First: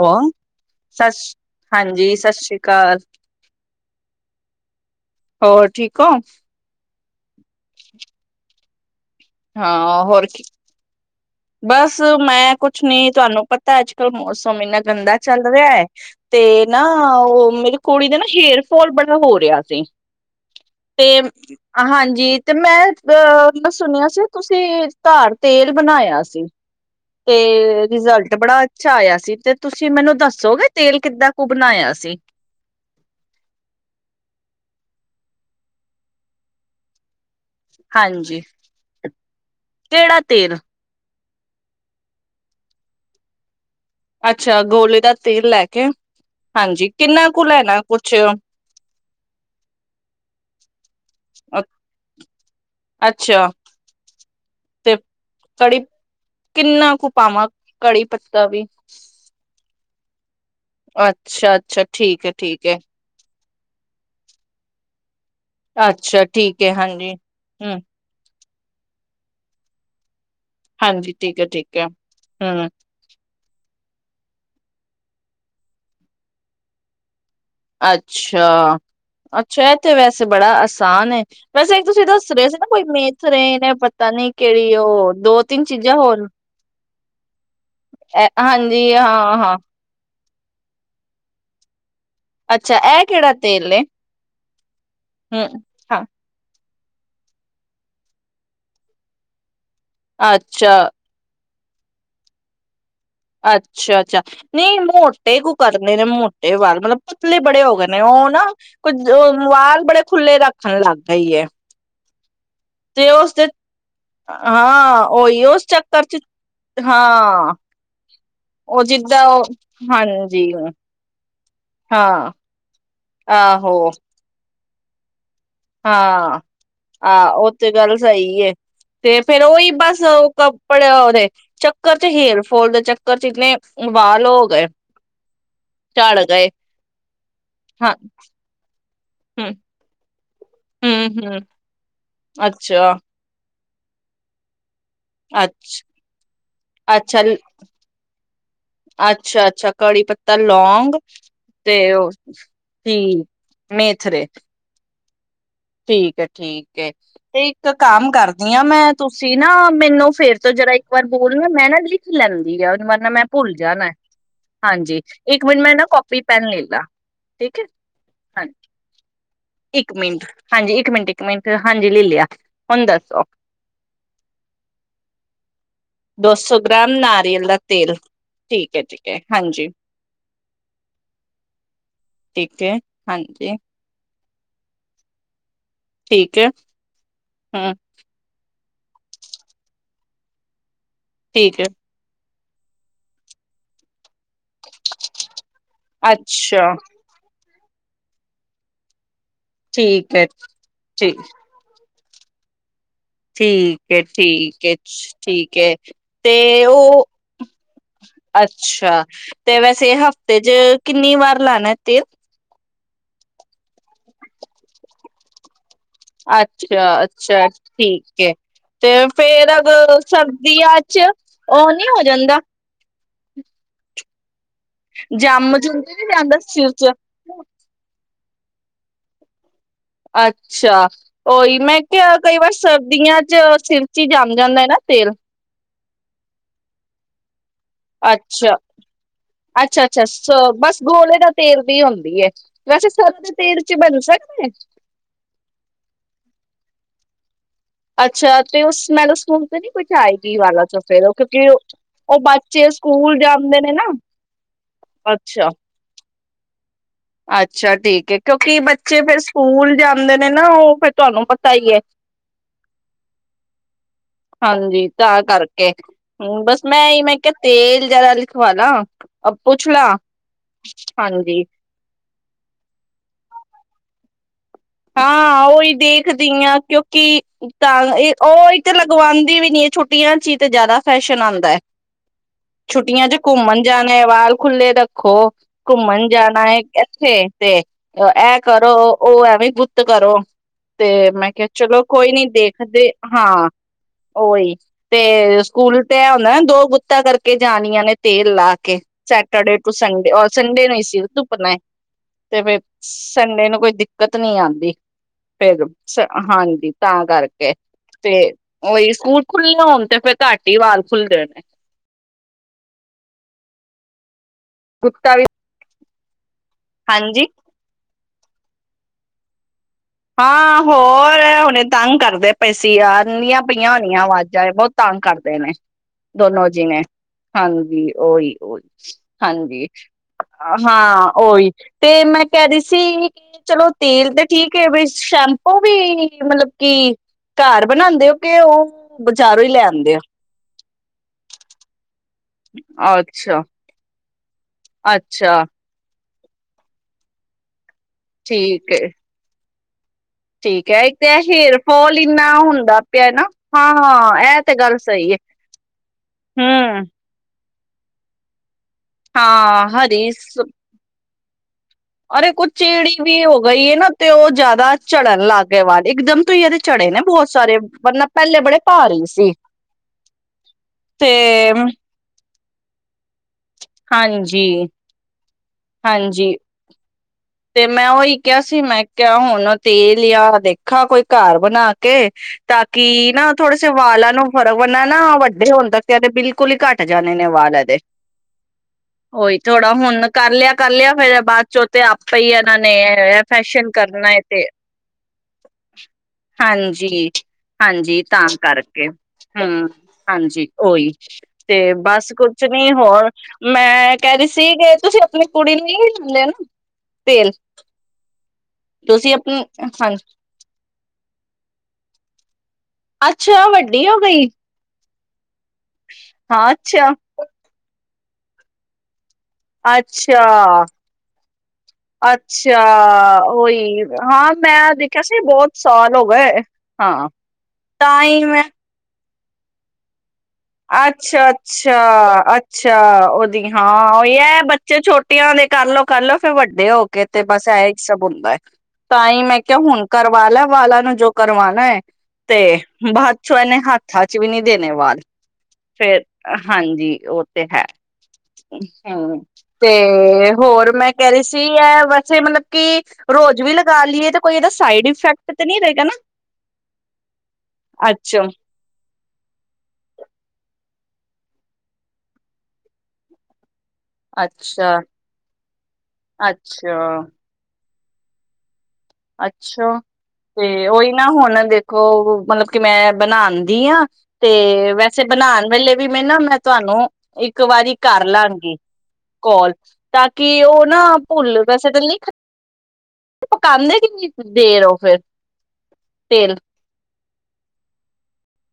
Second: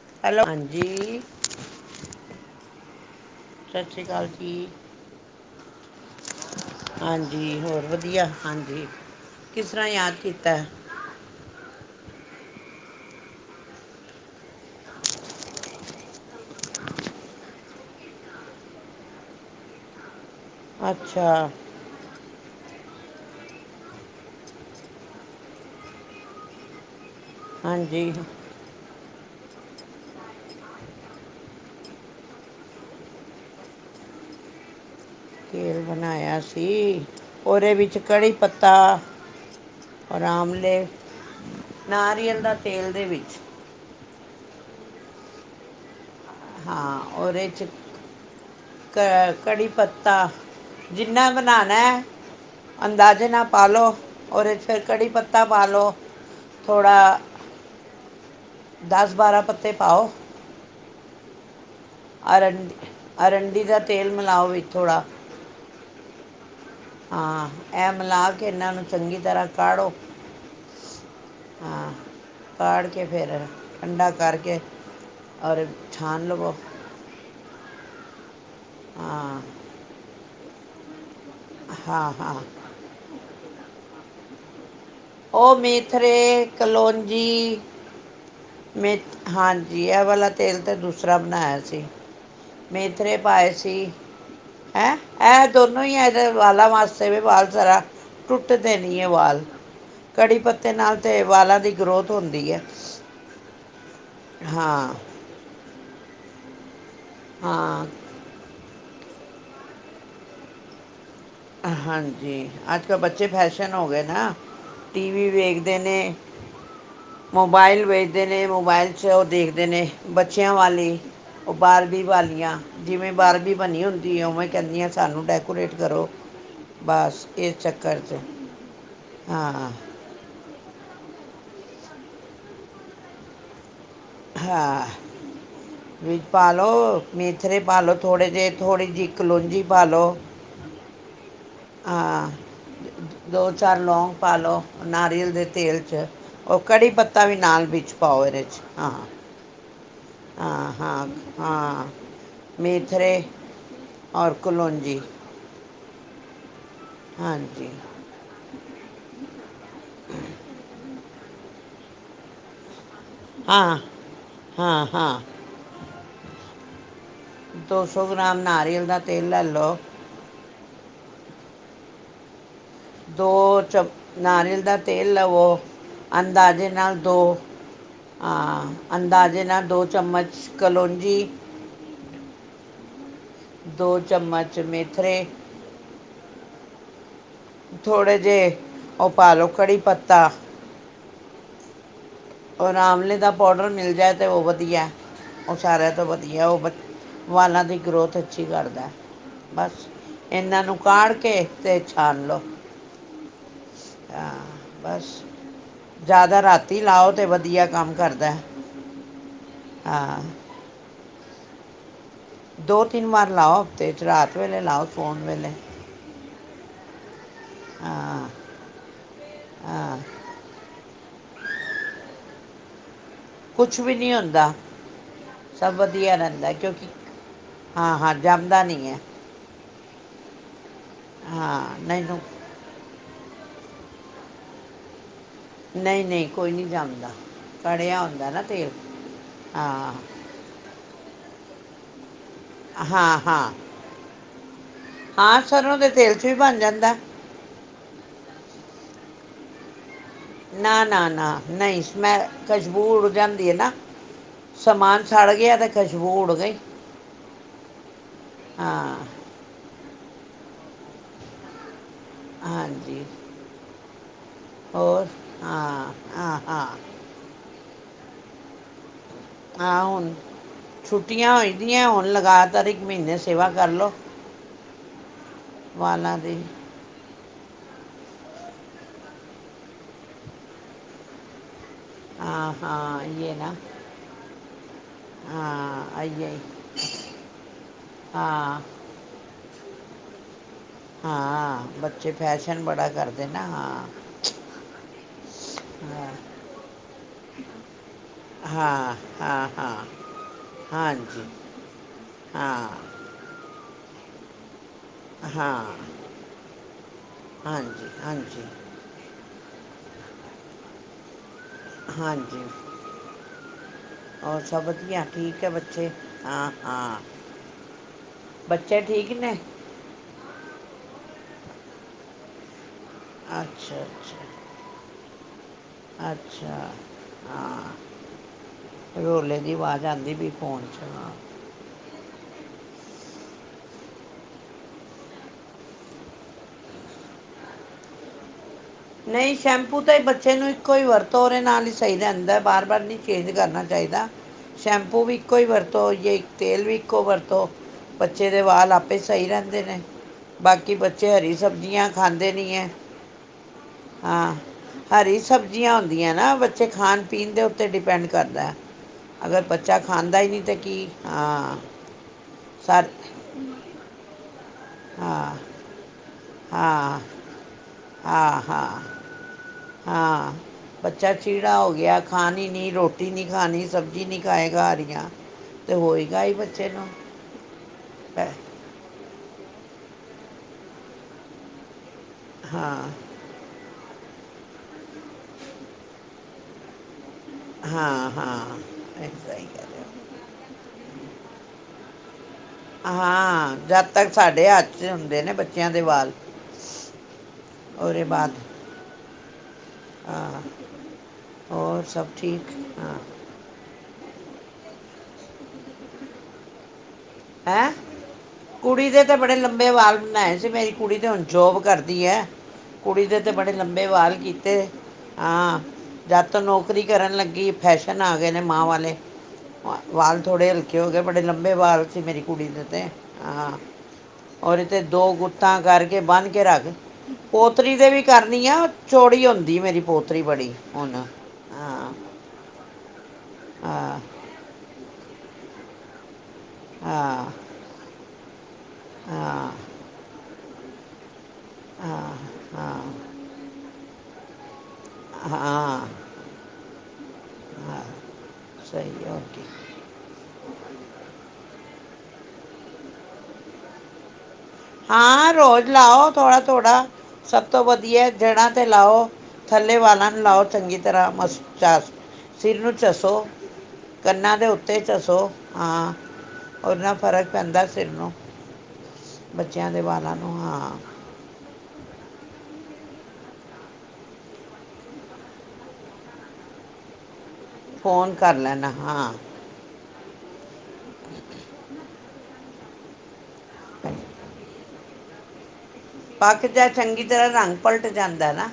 ਹੋ ਹੈਲੋ ਹਾਂਜੀ ਸ ਹਾਂਜੀ ਸਤਿ ਸ੍ਰੀ ਅਕਾਲ ਸਤਿ ਸ਼੍ਰੀ ਅਕਾਲ ਜੀ ਹੋਰ ਠੀਕ ਹੋ। ਹਾਂਜੀ, ਹੋਰ ਵਧੀਆ ਹਾਂਜੀ। ਕਿਸ ਤਰ੍ਹਾਂ ਹਾਂ ਯਾਦ ਹੋਰ ਕੀ ਕੀਤਾ ਹੈ। ਬਸ ਮੈਂ ਕੁਛ ਨ ਤੁਹਾਨੂੰ ਪਤਾ ਅੱਜ ਕੱਲ੍ਹ ਮੌਸਮ ਇੰਨਾ ਗੰਦਾ ਚੱਲ ਰਿਹਾ ਹੈ ਤੇ ਨਾ ਉਹ ਮੇਰੀ ਕੁੜੀ ਦਾ ਨਾ ਹੇਅਰ ਫੋਲ ਬੜਾ ਹੋ ਰਿਹਾ ਸੀ। ਤੇ ਅੱਛਾ ਹਾਂਜੀ, ਤੇ ਮੈਂ ਅਹ ਸੁਣਿਆ ਸੀ ਤੁਸੀਂ ਧਾਰ ਤੇਲ ਬਣਾਇਆ। ਜੀ। ਤੇ ਹਾਂਜੀ ਰਿਜ਼ਲਟ ਬੜਾ ਅੱਛਾ ਆਇਆ ਸੀ। ਤੇ ਤੁਸੀਂ ਮੈਨੂੰ ਦੱਸੋਗੇ ਤੇਲ ਕਿੱਦਾਂ ਕੁ ਬਣਾਇਆ ਸੀ। ਤੇਲ ਬਣਾਇਆ ਸੀ। ਉਹਦੇ ਵਿੱਚ ਕੜੀ ਹਾਂਜੀ ਪੱਤਾ, ਕਿਹੜਾ ਔਰ ਤੇਲ? ਆਮਲੇ ਨਾਰੀਅਲ ਦਾ ਤੇਲ ਦੇ ਵਿੱਚ ਅੱਛਾ, ਗੋਲੇ ਦਾ ਤੇਲ ਲੈ ਕੇ ਹਾਂਜੀ ਹਾਂ ਕਿੰਨਾ ਕੁ ਉਹਦੇ ਚ ਲੈਣਾ ਕੁਛ ਕੜ੍ਹੀ ਪੱਤਾ ਜਿੰਨਾ ਬਣਾਣਾ ਅੰਦਾਜ਼ੇ ਨਾਲ ਅੱਛਾ ਪਾ ਲਓ, ਉਹਦੇ 'ਚ ਫਿਰ ਤੇ ਕੜ੍ਹੀ ਪੱਤਾ ਪਾ ਕੜੀ ਲਓ, ਕਿੰਨਾ ਕੁ ਥੋੜ੍ਹਾ ਪਾਵਾਂ ਕੜੀ ਪੱਤਾ ਵੀ ਦਸ ਬਾਰਾਂ ਪੱਤੇ ਪਾਓ। ਅੱਛਾ, ਅੱਛਾ ਠੀਕ ਹੈ ਅਰ ਅਰ ਠੀਕ ਹੈ [unintelligible] ਅਰੰਡੀ ਦਾ ਤੇਲ ਮਿਲਾਓ ਵਿੱਚ ਥੋੜ੍ਹਾ ਅੱਛਾ ਠੀਕ ਹੈ ਹਾਂਜੀ ਹਾਂ ਹਮ ਇਹ ਮਿਲਾ ਕੇ ਇਹਨਾਂ ਨੂੰ ਚੰਗੀ ਤਰ੍ਹਾਂ ਕਾੜੋ । ਹਾਂਜੀ ਠੀਕ ਹੈ ਠੀਕ ਹੈ ਹੂ ਕਾੜ ਕੇ ਫਿਰ ਠੰਡਾ ਕਰਕੇ ਔਰ ਛਾਣ ਲਵੋ ਅੱਛਾ ਅੱਛਾ ਹਾਂ ਅੱਛਾ ਇਥੇ ਵੈਸੇ ਐ ਤਾਂ ਬੜਾ ਆਸਾਨ ਏ। ਵੈਸੇ ਤੁਸੀਂ ਹਾਂ ਦੱਸ ਹਾਂ ਰਹੇ ਸੀ ਨਾ ਕੋਈ ਮੇਥ ਰਹੇ ਨੇ ਤਨਨੇ ਕੇਹੜੀ ਉਹ ਮੇਥਰੇ ਕਲੋਂਜੀ ਐ ਹਾਂਜੀ ਮੇ ਹਾਂ ਹਾਂ ਹਾਂਜੀ ਇਹ ਵਾਲਾ ਤੇਲ ਤੇ ਦੂਸਰਾ ਬਣਾਇਆ ਸੀ ਅੱਛਾ ਇਹ ਮੇਥਰੇ ਕਿਹੜਾ ਪਾਏ ਤੇਲ ਸੀ ਏ ।ਹੈਂ ਇਹਂ ਹਮ ਦੋਨੋ ਹੀ ਹਾਂ ਹੈ ਗੇ ਵਾਲਾ ਵਾਸਤੇ ਇਸਸੇ ਵੀ ਵਾਲ ਜ਼ਰਾ ਟੁੱਟਦੇ ਨਹੀਂ ਹੈ ਵਾਲ ਕੜੀ ਪੱਤੇ ਅੱਛਾ ਨਾਲ ਤੇ ਵਾਲਾਂ ਦੀ ਗਰੋਥ ਹੁੰਦੀ ਹੈ। ਅੱਛਾ ਅੱਛਾ ਅੱਛਾ ਨਹੀਂ ਹਾਂ ਮੋਟੇ ਕੁ ਕਰ ਮੇਰੇ ਮੋਟੇ ਵਾਲ ਮਤਲਬ ਪੁਤਲੇ ਬੜੇ ਹੋ ਗਏ ਹਾਂ ਨੇ ਉਹ ਨਾ ਕੁਝ ਵਾਲ ਬੜੇ ਖੁੱਲੇ ਰੱਖਣ ਲੱਗ ਗਏ ਆ ਹਾਂ ਤੇ ਅੱਜ ਕੱਲ੍ਹ ਬੱਚੇ ਉਸਦੇ ਫੈਸ਼ਨ ਹੋ ਗਏ ਨਾ ਹਾਂ ਟੀ ਵੀ ਉਹੀ ਉਸ ਵੇਖਦੇ ਚੱਕਰ ਨੇ ਚ ਹਾਂ ਮੋਬਾਇਲ ਵੇਖਦੇ ਨੇ ਮੋਬਾਇਲ 'ਚ ਉਹ ਦੇਖਦੇ ਨੇ ਬੱਚਿਆਂ ਵਾਲੀ ਉਹ ਬਾਰਵੀ ਹਾਂ ਵਾਲੀਆਂ ਜਿਵੇਂ ਬਾਰਵੀਹ ਬਣੀ ਆਹੋ ਹੁੰਦੀ ਉਵੇਂ ਕਹਿੰਦੀਆਂ ਸਾਨੂੰ ਪੋਲੇਟ ਕਰੋ ਹਾਂ ਬਸ ਆਹ ਉਹ ਇਸ ਤੇ ਗੱਲ ਚੱਕਰ 'ਚ ਸਹੀ ਹੈ ਤੇ ਫੇਰ ਉਹੀ ਹਾਂ ਬਸ ਪੜਿਆ ਉਹਦੇ ਚੱਕਰ ਚ ਹੀਰ ਫੋਲ ਦੇ ਚੱਕਰ ਚ ਇਨੇ ਵਾਲ ਹੋ ਗਏ ਹਾਂ ਵੀ ਝੜ ਗਏ ਪਾ ਲੋ ਮੇਥਰੇ ਪਾ ਹਾਂ ਲੋ ਥੋੜੇ ਜਿਹੇ, ਥੋੜ੍ਹੀ ਜਿਹੀ ਕਲੂੰਜੀ ਪਾਲ ਲੋ । ਹਮ -ਹਮ । ਹਾਂ ।ਦੋ ਚਰਨ ਲੋਂ ਪਾਲੋ । ਨਾਰੀਅਲ ਦੇ ਤੇਲ ਅੱਛਾ-ਅੱਛਾ-ਅੱਛਾ 'ਚ ਉਹ ਕੜੀ ਪੱਤਾ ਵੀ ਨਾਲ ਵਿੱਚ ਪਾਓ ਇਹਦੇ 'ਚ ਹਾਂ । ਅੱਛਾ-ਅੱਛਾ ਕੜੀ ਪੱਤਾ ਲੋਂਂਗ ਤੇ ਉਹ ਕੀ ਮੇਥਰੇ ਠੀਕ- ਠੀਕ । ਤੇ ਇੱਕ ਕੰਮ ਕਰਦੀ ਹਾਂ ਮੈਂ ਤੁਸੀਂ ਨਾ ਮੈਨੂੰ ਫੇਰ ਤੋਂ ਜਿਹਰਾ ਪਰ ਬੋਲਣਾ ਮੈਂ ਨਾ ਅਗਲੀ ਿੱ ਲੈਂਦੀ ਹੈ ਵਾਰ ਨਾ ਮੈਂ ਭੁੱਲ ਜਾਣਾ ਹਾਂ ਹਾਂਜੀ ਹਾਂ ਇੱਕ ਮਿੰਟ ਮੈਂ ਨਾ ਕਾੱਪੀ -ਪੈਨ ਲੈ ਲ । [unintelligible] ਦੋ ਸੌ ਗ੍ਰਾਮ ਨਾਰੀਅਲ ਦਾ ਤੇਲ ਲੈ ਲਓ । ਇੱਕ ਮਿੰਟ ਹਾਂ । ਹਾਂਜੀ ਇੱਕ ਮਿੰਟ, ਇੱਕ ਮਿੰਟ ਹਾਂਜੀ ਲੈ ਲਿਆ । ਦੋ ਚਮਚ ਨਾਰੀਅਲ ਦਾ ਤੇਲ ਲਵੋ ਦੋ ਸੌ ਅੰਦਾਜ਼ੇ ਗ੍ਰਾਮ ਨਾਲ ਦੋ ਨਾਰੀਅਲ ਦਾ ਤੇਲ ਠੀਕ ਐ, ਹਾਂ ਠੀਕ ਐ ਅੰਦਾਜ਼ੇ ਨਾਲ ਹਾਂਜੀ ਦੋ ਚਮਚ ਕਲੋਂਜੀ ਠੀਕ ਐ। ਹਾਂਜੀ ਚਮਚ ਮੇਥਰੇ ਠੀਕ ਹੈ । ਥੋੜੇ ਜੇ ਉਹ ਪਾਲੋ ਕੜੀ ਪੱਤਾ । ਠੀਕ ਹੈ । ਔ ਆਮਲੇ ਦਾ ਪਾਊਡਰ ਮਿਲ ਜਾਏ । ਤੇ ਉਹ ਵਧੀਆ ਉਹ ਸਾਰਿਆਂ ਤੋਂ ਵਧੀਆ ਉਹ ਅੱਛਾ ਵਾਲਾਂ ਤੋਂ ਦੀ ਗਰੋਥ ਅੱਛੀ ਕਰਦਾ । ਬਸ ਠੀਕ ਐ ਇਹਨਾਂ ਨੂੰ ਕਾੜ ਠੀਕ ਕੇ ਤੇ ਤਲ ਲੋ ਠੀਕ ਹੈ, ਠੀਕ ਹੈ, ਠੀਕ ਹੈ, ਤੇ ਜ਼ਿਆਦਾ ਰਾਤੀ ਉਹ ਲਾਓ ਤੇ ਵਧੀਆ ਕੰਮ ਕਰਦਾ ਅੱਛਾ ਤੇ ਵੈਸੇ ਹਾਂ ਹਫ਼ਤੇ ਚ ਕਿੰਨੀ ਵਾਰ ਲੈਣਾ ਤੇ ਦੋ -ਤਿੰਨ ਵਾਰ ਲਾਓ ।ਹਫ਼ਤੇ 'ਚ ਰਾਤ ਵੇਲੇ ਲਾਓ ਸੋਣ ਵੇਲੇ ਅੱਛਾ ਅੱਛਾ, ਠੀਕ ਹਾਂ ਹੈ। ਤੇ ਫੇਰ ਹਾਂ ਅੱਗੇ ਸਰਦੀਆਂ ਚ ਉਹ ਨਹੀਂ ਹੋ ਜਾਂਦਾ । ਕੁਛ ਵੀ ਨਹੀਂ ਹੁੰਦਾ । ਜਮ ਚ ਹਦੇ ਵੀ ਜਾਂਦਾ ਸਿਰ ਚ ਜਮਦਾ ਨਹੀਂ ਹੈ ਅੱਛਾ ਉਹੀ ਹਾਂ ਮੈਂ ਨਹੀਂ ਕਿਹਾ ਨੂੰ- ਕਈ ਵਾਰ ਸਰਦੀਆਂ ਚਿਰ [unintelligible] ਜ਼ਮ ਜਾਂਦਾ ਨਾ ਤੇਲ ਨਹੀਂ ਨਹੀਂ ਕੋਈ ਨਹੀਂੀ ਜਮਦਾ ਅੱਛਾ ਅੱਛਾ ਹਾਂ ਅੱਛਾ ਬਸ ਗੋਲੇ ਦਾ ਤੇਰ ਦੀ ਹੁੰਦੀ ਏ ਵੈਸੇ ਸਰੋਂ ਹਾਂ ਦੇ ਹਾਂ ਤੇਲ ਚ ਬਣ ਸਕਦਾ ਏ? ਹਾਂ ਸਰ੍ਹੋਂ ਦੇ ਤੇਲ ਚ ਵੀ ਬਣ ਜਾਂਦਾ ਅੱਛਾ ਤੇ ਉਹੈਲ ਸਕੂਲ ਤੇ ਨੀ ਆਏਗੀ ਵਾਲਾ ਨਾ ਚ ਫੇਰ ਨਾ ਨਾ ਕਿਉਂਕਿ ਨਹੀਂ ਮੈਂ ਉਹ ਬੱਚੇ ਖੁਸ਼ਬੂ ਉਡ ਸਕੂਲ ਜਾਂਦੀ ਹੈ ਜਾਂਦੇ ਨਾ ਨੇ ਸਮਾਨ ਸਾੜ ਅੱਛਾ ਗਿਆ ਤੇ ਖੁਸ਼ਬੂ ਉ [unintelligible] ਅੱਛਾ ਠੀਕ ਹੈ ਕਿਉਂਕਿ ਬੱਚੇ ਫੇਿਰ ਸਕੂਲ ਜਾ ਦੇ ਨੇ ਨਾ ਉਹ ਫੇਰ ਤੁਹਾਨੂੰ ਪਤਾ ਹੀ ਹੈ ਹਾਂਜੀ ਹਾਂਜੀ ਹੋਰ ਤਾਂ ਕਰਕੇ ਹਾਂ ਹਾਂ ਹਮ ਬਸ ਹਾਂ ਮੈਂ ਮੈਂ ਕਿਹਾ ਤੇਲ ਜ਼ਰਾ ਲਿਖਵਾ ਲਾ ਅ ਪੁੱਛ ਹਾਂ ਲਾ ਹੁਣ ਛੁੱਟੀਆਂ ਹਾਂਜੀ ਹੋ ਜਾਂਦੀਆਂ ਹੁਣ ਲਗਾਤਾਰ ਇੱਕ ਮਹੀਨੇ ਸੇਵਾ ਕਰ ਲਓ ਹਾਂ ਉਹੀ ਵਾਲਾਂ ਦੇਖਦੀ ਦੀ ਹਾਂ ਕਿਉਂਕਿ ਤਾਂ ਇਹ ਉਹ ਇ ਤੇ ਲਗਵਾਉਂਦੀ ਵੀ ਨੀ ਛੁੱਟੀਆਂ ਚ ਹੀ ਤੇ ਜ਼ਿਆਦਾ ਫੈਸ਼ਨ ਆਉਂਦਾ ਹੈ ਹਾਂ ਹਾਂ ਛੁੱਟੀਆਂ ਚ ਇਹ ਨਾ ਘੁੰਮਣ ਜਾਣਾ ਵਾਲ ਖੁੱਲੇ ਰੱਖੋ ਹਾਂ ਘੁੰਮਣ ਆਈ ਆਈ ਜਾਣਾ ਹੈ ਇੱਥੇ ਤੇ ਇਹ ਹਾਂ ਕਰੋ ਉਹ ਐਵੇਂ ਗੁਤ ਕਰੋ ਤੇ ਮੈਂ ਕਿਹਾ ਹਾਂ ਚਲੋ ਕੋਈ ਬੱਚੇ ਨੀ ਫੈਸ਼ਨ ਦੇਖਦੇ ਬੜਾ ਕਰਦੇ ਨਾ ਹਾਂ ਹੀ ਤੇ ਸਕੂਲ ਤੇ ਆ ਹੁੰਦਾ ਦੋ ਗੁੱਤ ਕਰਕੇ ਜਾਣੀਆਂ ਨੇ ਤੇਲ ਲਾ ਕੇ ਹਾਂ ਹਾਂ ਸੈਟਰਡੇ ਟੂ ਹਾਂ ਸੰਡੇ ਔਰ ਸੰਡੇ ਨੂੰ ਹੀ ਸੀ ਹਾਂਜੀ ਤੁੁੱਪਣਾ ਹੈ ਤੇ ਫਿਰ ਹਾਂ ਸੰਡੇ ਨੂੰ ਕੋਈ ਦਿੱਕਤ [unintelligible] ਨਹੀਂ ਆਦੀ ਹਾਂ ਫਿਰ ਹਾਂਜੀ ਤਾਂ ਕਰਕੇ ਹਾਂਜੀ ਤੇ ਹਾਂਜੀ ਉਹੀ ਸਕੂ ਖੁੱਲੇ ਹੋਣ ਤੇ ਫਿਰ ਘੱਟ ਹੀ ਵਾਲ ਖੁੱਲਦੇ ਨੇ ਹਾਂਜੀ ਹੋਰ ਸਭ ਵਧੀਆ ਗੁੱਤਾ ਵੀ ਠੀਕ ਹੈ ਬੱਚੇ ਹਾਂ ਹਾਂ ਹਾਂਜੀ ਬੱਚੇ ਠੀਕ ਨੇ ਹਾਂ ਹੋਰ ਹੁਣੇ ਤੰਗ ਕਰਦੇ ਪੈਸੇ ਸੀ ਆੀਆਂ ਪਈਆਂ ਅੱਛਾ ਹੋਣੀਆਂ ਅੱਛਾ ਆਵਾਜ਼ਾਂ ਬਹੁਤ ਤੰਗ ਕਰਦੇ ਨੇ ਦੋਨੋ ਜੀ ਅੱਛਾ ਨੇ ਹਾਂ ਹਾਂਜੀ ਓਹੀ ਓਹੀ ਰੋਲੇ ਦੀ ਹਾਂਜੀ ਆਵਾਜ਼ ਆਉਂਦੀ ਵੀ ਫੋਨ 'ਚ ਹਾਂ ਓਹੀ ਤੇ ਮੈਂ ਕਹਿ ਦ ਸੀ ਚਲੋ ਤੇਲ ਤੇ ਠੀਕ ਕਿ ਵੀ ਸ਼ੈਂਪੂ ਵੀ ਮਤਲਬ ਕਿ ਘਰ ਬਣਾਉਦੇ ਹੋ ਕੇ ਉਹ ਨਹੀਂ ਬਜ਼ਾਰੋਂ ਹੀ ਲੈ ਸ਼ੈਂਪੂ ਆਉਂਦੇ ਤੇ ਹੋ ਬੱਚੇ ਨੂੰ ਕੋਈ ਵਰਤੋ ਰੇ ਨਾਲ ਈ ਸਹੀ ਰੈਂਦਾ ਐ। ਬਾਰ ਬਾਰ ਨੀ ਚੇਂਜ ਅੱਛਾ ਕਰਨਾ ਚਾਈਦਾ। ਦਾ ਸ਼ੈਂਪੂ ਵੀ ਇੱਕੋ ਹੀ ਅੱਛਾ ਵਰਤੋ ਜੇ ਤੇਲ ਵੀ ਇੱਕੋ ਵਰਤੋ ਬੱਚੇ ਦੇ ਵਾਲ ਠੀਕ ਹੈ ਆਪੇ ਸਹੀ ਰਹਿਨ ਦੇ ਨੇ। ਠੀਕ ਬਾਕੀ ਹੈ। ਇੱਕ ਤੇ ਬੱਚੇ ਐ ਹਰੀ ਹੇਅਰ ਸਬਜ਼ੀਆਂ ਫੋਲ ਖਾਂਦੇ ਇੰਨਾ ਨਹੀਂ ਹੈ ਹੁੰਦਾ ਪਿਆ ਨਾ ਹਾਂ। ਇਹ ਤੇ ਗੱਲ ਸਹੀ ਹੈ ਹਰੀ ਸਬਜ਼ੀਆਂ ਹੁੰਦੀਆਂ ਨਾ, ਬੱਚੇ ਹਮ ਖਾਣ ਪੀਣ ਦੇ ਉੱਤੇ ਡਿਪੈਂਡ ਕਰਦਾ ਐ। ਹਾਂ ਹਰੀ ਸਬ, ਕੀ ਹਾਂ ਅਰੇ ਕੁਝ ਸਰ ਚਿੜੀ ਵੀ ਹੋ ਗਈ ਏ ਨਾ ਤੇ ਉਹ ਜ਼ਿਆਦ ਦਾ ਝੜਨ ਹਾਂ ਲਗੇ ਵਾਲ। ਇੱਕਦਮ ਤੋਂ ਈ‌ ਐਦੇ ਦੇ ਚੜੇ ਨੇ ਹਾਂ ਬਹੁਤ ਸਾਰੇ, ‌ ਵਰਨਾ ਪਹਿਲੇ ਹਾਂ ਬੜੇ ਹਾਂ ਭਾਰੇ ਸੀ, ਹਾਂ ਤੇ ਹੁਣ ਪਾਣੀ ਨਹੀਂ ਰੋਟ ਟੀ ਨੀ ਖਾਣੀ ਸਬਜ਼ੀ ਨੀ ਖਾਏਗਾ ਹਰੀਆਂ। ਤੇ ਹੋਏਗਾ ਈ ਹਾਂਜੀ ਬੱਚੇ ਨੂੰ ਤੇ ਮੈਂ ਉਹੀ ਕਿਹਾ ਸੀ ਮੈਂ ਕਿਹਾ ਹੁਣ ਤੇਲ ਯਾ ਦੇਖਾ ਕੋਈ ਘਰ ਬਣਾ ਕੇ ਹਾਂ ਤਾਂਕੀ ਨਾ ਥੋੜੇ ਸੇ ਵਾਲਾਂ ਨੂੰ ਫਰਕ, ਵਰਨਾ ਨਾ ਵੱਡੇ ਹੋਣ ਤੱਕ ਐਦੇ ਬਿਲਕੁਲ ਈ ਘੱਟ ਜ ਜਾਣੇ ਨੇ ਵਾਲਾ ਐਦੇ ਹਾਂ ਹਾਂ ਏਦਾਂ ਉਹੀ ਹੀ ਕਰ ਥੋੜਾ ਰਹੇ ਹੁਣ ਕਰ ਲਿਆ, ਕਰ ਲਿਆ। ਫੇਰ ਬਾਅਦ ਜੋ ਤੇ ਆਪ ਪਈ ਇਹਨਾਂ ਨੇ ਹੋ। ਐ ਹਾਂ ਫੈਸ਼ਨ ਜਦ ਕਰਨਾ ਤੱਕ ਐ ਤੇ, ਸਾਡੇ ਹੱਥ 'ਚ ਹੁੰਦੇ ਨੇ ਬੱਚਿਆਂ ਦੇ ਵਾਲ ਹਾਂਜੀ, ਹਾਂਜੀ ਉਹਦੇ ਤਾਂ ਬਾਅਦ ਕਰਕੇ। ਹਮ ਹਾਂ ਹਾਂਜੀ, ਓਈ। ਤੇ ਹੋਰ ਸਭ ਬਸ ਕੁਛ ਠੀਕ ਨੀ ਹਾਂ ਹੋਰ। ਮੈਂ ਕਹਿ ਰਹੀ ਸੀ ਕਿ ਤੁਸੀਂ ਅ ਹੁਣੇ ਕੁੜੀ ਨੂੰ ਈ‌ ਮਿਲੇ ਓ ਨਾਂ? ਹੈਂ, ਕੁੜੀ ਦੇ ਤੁਸੀਂ ਤਾਂ ਬੜੇ ਆਪਣੀ ਲੰਬੇ ਹਾਂ ਵਾਲ ਬਣਾਏ ਸੀ। ਮੇਰੀ ਕੁੜੀ ਤੇ ਹੁਣ ਜੋਬ ਕਰਦੀ ਐ। ਕੁੜੀ ਦੇ ਤਾਂ ਅੱਛਾ ਬੜੇ ਲੰਬੇ ਵੱਡੀ ਹੋ ਵਾਲ ਗਈ ਕੀਤੇ। ਹਾਂ, ਜਦ ਤੋਂ ਹਾਂ ਨੌਕਰੀ ਅੱਛਾ ਕਰਨ ਲੱਗੀ, ਫੈਸ਼ਨ ਸ਼ਨ ਆ ਗਏ ਨੇ, ਮਾਂ ਵਾਲੇ। ਵਾਲ ਥੋੜ੍ਹੇ ਅੱਛਾ ਹਲਕੇ ਹੋ ਗਏ। ਬੜੇ ਲੰਬੇ ਬਾਲ ਅੱਛਾ, ਉਹੀ, ਹਾਂ ਉਹਦੇ ਮੈਂ 'ਤੇ ਦੇਖਿਆ ਦੋ ਸੀ। ਬਹੁਤ ਗੁੱਤਾਂ ਸਾਲ ਕਰਕੇ ਹੋ ਬੰਨ੍ਹ ਗਏ, ਕੇ ਰੱਖ ਹਾਂ। ਤਾਂ ਈ ਮੈਂ ਚੋਰੀ ਹੁੰਦੀ ਮੇਰੇ ਕੌਲ ਅੱਛਾ ਅੱਛਾ ਅੱਛਾ ਉਹਦੀ ਹਾਂ ਉਹ ਹੈ ਬੱਚੇ ਛੋਟੇ ਛੁੱਟੀਆ ਨੇ ਕਰਲੋੋ ਕਰਲੋੋ ਫਿਰ ਵੱਡੇ ਹੋ ਕੇ ਤੇ ਬਸ ਇਹ ਹੀ ਸਭ ਹੁੰਦਾਏ ਤਾਂ ਹੀ ਮੈਂ ਹਾਂ ਕਿਹਾ ਹੁਣ ਕਰਵਾ ਲੈ [unintelligible] ਕਰਵਾਣਾ ਹੈ ਹਾਂ ਤੇ ਹਾਂ ਬਾਅਦ ਚੋਂ ਇਹਨੇ ਹੱਥ [unintelligible] ਵੀ ਨਹੀਂ ਦੇਣੇ ਵਾਲ ਹਾਂ ਫਿਰ ਹਾਂਜੀ ਉਹ ਤੇ ਹੈ ਸਹੀ ਹਮ ਓਕੇ ਤੇ ਹੋਰ ਮੈਂ ਕਹਿ ਰਹੀ ਸੀ ਵੈਸੇ ਮਤਲਬ ਕਿ ਰੋਜ਼ ਵੀ ਲਗਾ ਲਈਏ ਤੇ ਕੋਈ ਇਹਦਾ ਸਾਈਡ ਹਾਂ ਇਫੈਕਟ ਤੇ ਨਹੀਂ ਰੋਜ਼ ਰਹੇਗਾ ਨਾ ਲਾਓ ਥੋੜਾ ਥੋੜਾ ਸਭ ਤੋਂ ਵਧੀਆ ਅੱਛਾ। ਜੜ੍ਹਾਂ ਤੇ ਲਾਓ ਥੱਲੇ ਵਾਲਾਂ ਲਾਓ ਚੰਗੀ ਤਰ੍ਹਾਂ ਮਸ ਚਸ ਸਿਰ ਨੂੰ ਚੱਸੋ ਕੰਨਾਂ ਦੇ ਉੱਤੇ ਅੱਛਾ, ਚੱਸੋ ਹਾਂ ਓਨਾ ਅੱਛਾ, ਫ਼ਰਕ ਪੈਂਦਾ [unintelligible] ਬੱਚਿਆਂ ਅੱਛਾ ਦੇ ਵਾਲਾਂ ਨੂੰ ਤੇ ਹਾਂ ਉਹੀ ਨਾ ਹੁਣ ਦੇ ਮਤਲਬ ਕਿ ਮੈਂ ਬਣਾਉਦੀ ਹਾਂ ਤੇ ਵੈਸੇ ਬਣਾਉਣ ਵੇਲੇ ਵੀ ਮੈਂ ਨਾ ਮੈਂ ਤੁਹਾਨੂੰ ਇੱਕ ਵਾਰੀ ਕਰ ਫੋਨ ਲਾਗੀ ਲੈਣਾ ਹਾਂ ਕੋਲ ਤਾਂ ਕਿ ਉਹ ਨਾ ਭੁੱਲ ਵੈਸੇ ਤਾਂ ਨਹੀਂ ਪਕਾਉਂਦੇ [unintelligible] ਤੇਲ ਪੱਖ ਜਾ ਚੰਗੀ ਜੜਾ ਰੰਗ ਪਲਟ ਜਾਂਦਾ ਨਾ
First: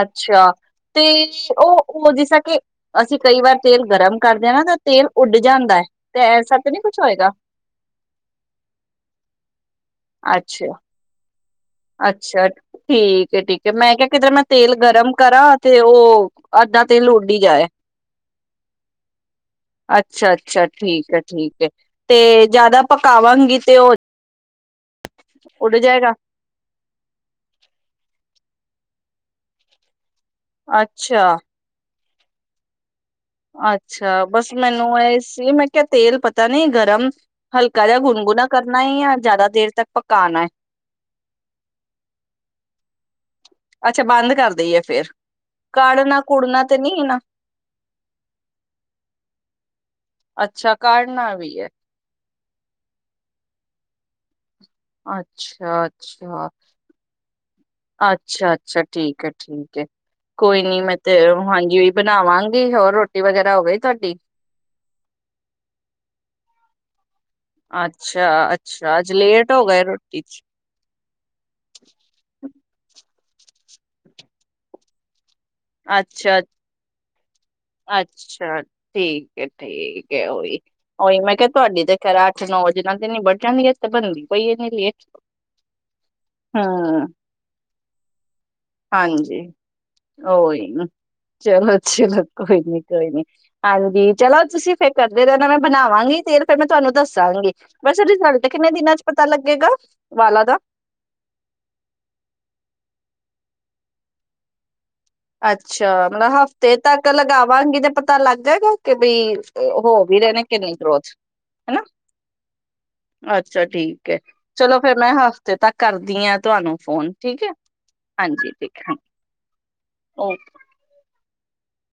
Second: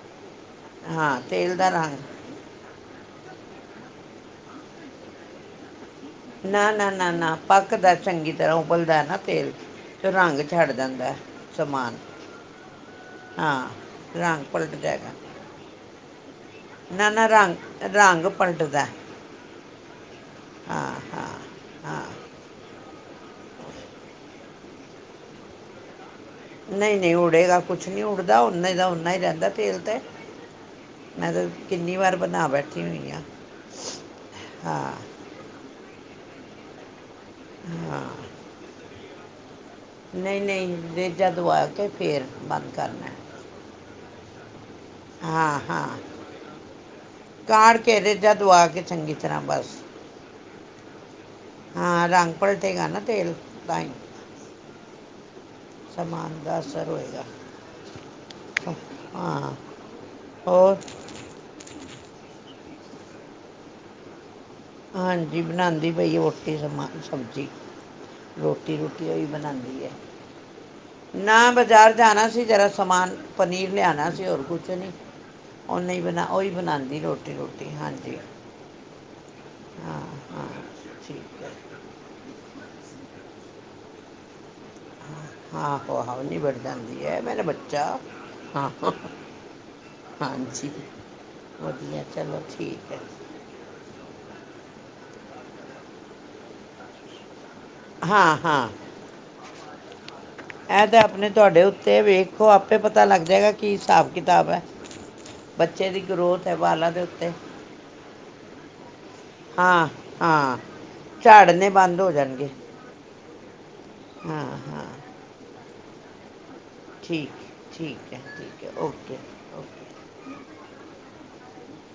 ਅੱਛਾ ਤੇ ਹਾਂ ਤੇਲ ਦਾ ਉਹ ਉਹ ਰੰਗ ਜਿਸ ਤਰ ਕਿ ਅਸੀਂ ਕਈ ਵਾਰ ਤੇਲ ਗਰਮ ਕਰਦੇ ਨਾ ਤਾਂ ਤੇਲ ਉੱਡ ਜਾਂਦਾ ਹੈ ਤੇ ਐਸਾ ਨਾ ਤੇ ਨਹੀਂ ਨਾ ਕੁਛ ਨਾ ਹੋਏਗਾ ਨਾ ਪੱਕ ਦਾ ਚੰਗੀ ਤਰ੍ਹਾਂ ਉਬਲਦਾ ਨਾ ਤੇਲ ਤੇ ਰੰਗ ਛੱਡ ਅੱਛਾ ਜਾਂਦਾ ਸਮਾਨ ਅੱਛਾ ਠੀਕ ਠੀਕ ਹਾਂ ਹੈ ਮੈਂ ਕਿਹਾ ਕਿਧਰੇ ਮੈਂ ਰੰਗ ਤੇਲ ਪਲਟ ਗਰਮ ਜਾਏਗਾ ਕਰਾਂ ਤੇ ਉਹ ਅੱਦਾਂ ਤੇ ਨਾ ਨਾ ਲੋੜੀ ਜਾਏ ਰੰਗ ਰੰਗ ਪਲਟਦਾ ਅੱਛਾ ਅੱਛਾ ਹਾਂ ਠੀਕ ਹੈ ਹਾਂ ਠੀਕ ਹੈ ਤੇ ਜਿਆਦਾ ਪਕਾਵਾਂਗੀ ਤੇ ਉਹ ਉਡ ਜਾਏਗਾ। ਨਹੀਂ, ਨਹੀਂ ਉਡੇਗਾ ਕੁਛ ਨਹੀਂ ਉੱਡਦਾ ਨਾ ਹੀ ਦਾ ਓਨਾ ਹੀ ਰਹਿੰਦਾ ਤੇਲ ਤੇ। ਮੈਂ ਅੱਛਾ ਤਾਂ ਕਿੰਨੀ ਵਾਰ ਬਣਾ ਬੈਠੀ ਹੋਈ ਆ। ਅੱਛਾ, ਬਸ ਮੈਨੂੰ ਹਾਂ ਇਹ ਸੀ ਮੈਂ ਕ ਤੇਲ ਪਤਾ ਨੀ ਗਰਮ ਹਲਕਾ ਜ ਗੁਣਗੁਣਾ ਕਰਨਾ ਹੀ ਆ ਜ਼ਿਆਦਾ ਦੇਰ ਤੱਕ ਨਹੀਂ, ਪਕਾਣਾ ਹੈ ਨਹੀਂ ਰੇਜਾ ਦਵਾ ਕੇ ਫੇਰ ਬੰਦ ਕਰਨਾ। ਅੱਛਾ ਬੰਦ ਕਰ ਦੇਈ ਏ। ਹਾਂ, ਹਾਂ ਨਹੀਂ ਨਾ ਕਾਂੜ ਕੇ ਰੇੇਜਾ ਦੁਆ ਕੇ ਚੰਗੀ ਤਰ੍ਹਾਂ ਬਸ। ਅੱਛਾ ਕਾਰਡਣ ਨਾਲ ਹਾਂ ਰੰ ਪੱਲਟੇ ਗਾ ਨਾ ਤੇਲ, ਤਾਈ। ਅੱਛਾ, ਅੱਛਾ, ਅਸਰ ਹੋਏਗਾ ਅੱਛਾ, ਅੱਛਾ, ਠੀਕ ਹੈ, ਹਾਂ ਠੀਕ ਹੈ, ਕੋਈ ਹੋਰ ਨੀ ਮੈਂ ਤੇ ਹਾਂਜੀ ਬਣਾਵਾਂ ਗੀ। ਹੋਰ ਰੋਟੀ ਵਗੈਰਾ ਹੋ ਗਈ ਤੁਹਾਡੀ ਹਾਂਜੀ ਬਣਾਉਂਦੀ ਪਈ ਰੋਟੀ ਸਮਾਂ ਸਬਜੀ ਅੱਛਾ ਰੋਟੀ ਅੱਛਾ -ਰੂਟੀ ਅੱਜ ਉਹੀ ਲੇਟ ਹੋ ਗਏ ਬਣਾਉਂਦੀ ਏ। ਰੋਟੀ ਚ ਨਾ ਬਾਜ਼ਾਰ ਜਾਣਾ ਸੀ ਜਰਾ ਸਮਾਨ ਪਨੀਰ ਲਿਆਣਾ ਸੀ। ਹੋਰ ਕੁਛ ਨਹੀਂ। ਔਹਨੇ ਈ ਬਣਾ ਅੱਛਾ ਔਹਹੀ ਬਣਾਉਂਦੀ ਰੋਟੀ -ਰੂਟੀ। ਹਾਂਜੀ। ਅੱਛਾ ਠੀਕ ਹਾਂ ਠੀਕ ਹੈ, ਹਾਂ ਓਹੀ, ਉਹੀ ਮੈਂ ਠੀਕ ਕਿਹਾ ਹੈ ਤੁਹਾਡੀ ਤੇ ਖੈਰਾ ਅੱਠ- ਨੌ ਵਜੇ [unintelligible] ਆਹੋ, ਆਹੋ, ਨੀਬੜ ਜਾਂਦੀ ਹਮ ਹੈ ਮੇਰਾ ਬੱਚਾ। ਆਹ! ਔਹੀ ਚਲੋ, ਚਲੋ ਕੋਈ ਨੀ, ਠੀਕ ਹੈ ਕੋਈ ਨੀ ਹਾਂਜੀ ਚਲੋ ਤੁਸੀਂ ਫਿਰ ਕਰਦੇ ਰ ਮੈਂ ਬਣਾਵਾਂਗੀ। ਤੇ ਫੇਰ ਮੈਂ ਤੁਹਾਨੂੰ ਦੱਸਾਂਗੀ। ਵੈਸੇ ਹਾਂ, ਰਿਜ਼ਲਟ ਹਾਂ ਕਿੰਨੇ ਦਿਨਾਂ ਚ ਪਤਾ ਲੱਗੇਗਾ ਵਾਲਾਂ ਦਾ ਇਹ ਤੇ ਆਪਣੇ ਤੁਹਾਡੇ ਉੱਤੇ ਵੇਖੋ ਆਪੇ ਪਤਾ ਲੱਗਦ ਜ੍ਹਾ ਕੀ ਹਿਸਾਬ -ਕਿਤਾਬ ਹੈ? ਬੱਚੇ ਦੀ ਅੱਛਾ, ਮਤਲਬ ਗਰੋਥ ਹੈ ਹਫ਼ਤੇ ਵਾਲਾਂ ਦੇ ਤੱਕ ਉੱਤੇ ਲਗਾਵਾਂਗੀ ਤੇ ਪਤਾ ਲੱਗੇਗਾ? ਕਿ ਬਈ, ਹਾਂ ਹੋ ਵੀ ਰਹੇਣੇ ਕਿ ਹਾਂ ਨਹੀਂ ਗੌ੍ਖ ਝਾੜਨੇ ਹੈਨਾ। ਬੰਦ ਹੋ ਜਾਣਗੇ ਅੱਛ । ਛਾ ਠੀਕ ਹੈ। ਹਾਂ ਚਲੋ ਫੇਰ ਹਾਂ ਮੈਂ ਹਫ਼ਤੇ ਤੱਕ ਕਰਦੀਆਂ। ਠੀਕ, ਠੀਕ ਹੈ, ਠੀਕ ਹੈ, ਓਕੇ- ਓਕੇ । ਓਕੇ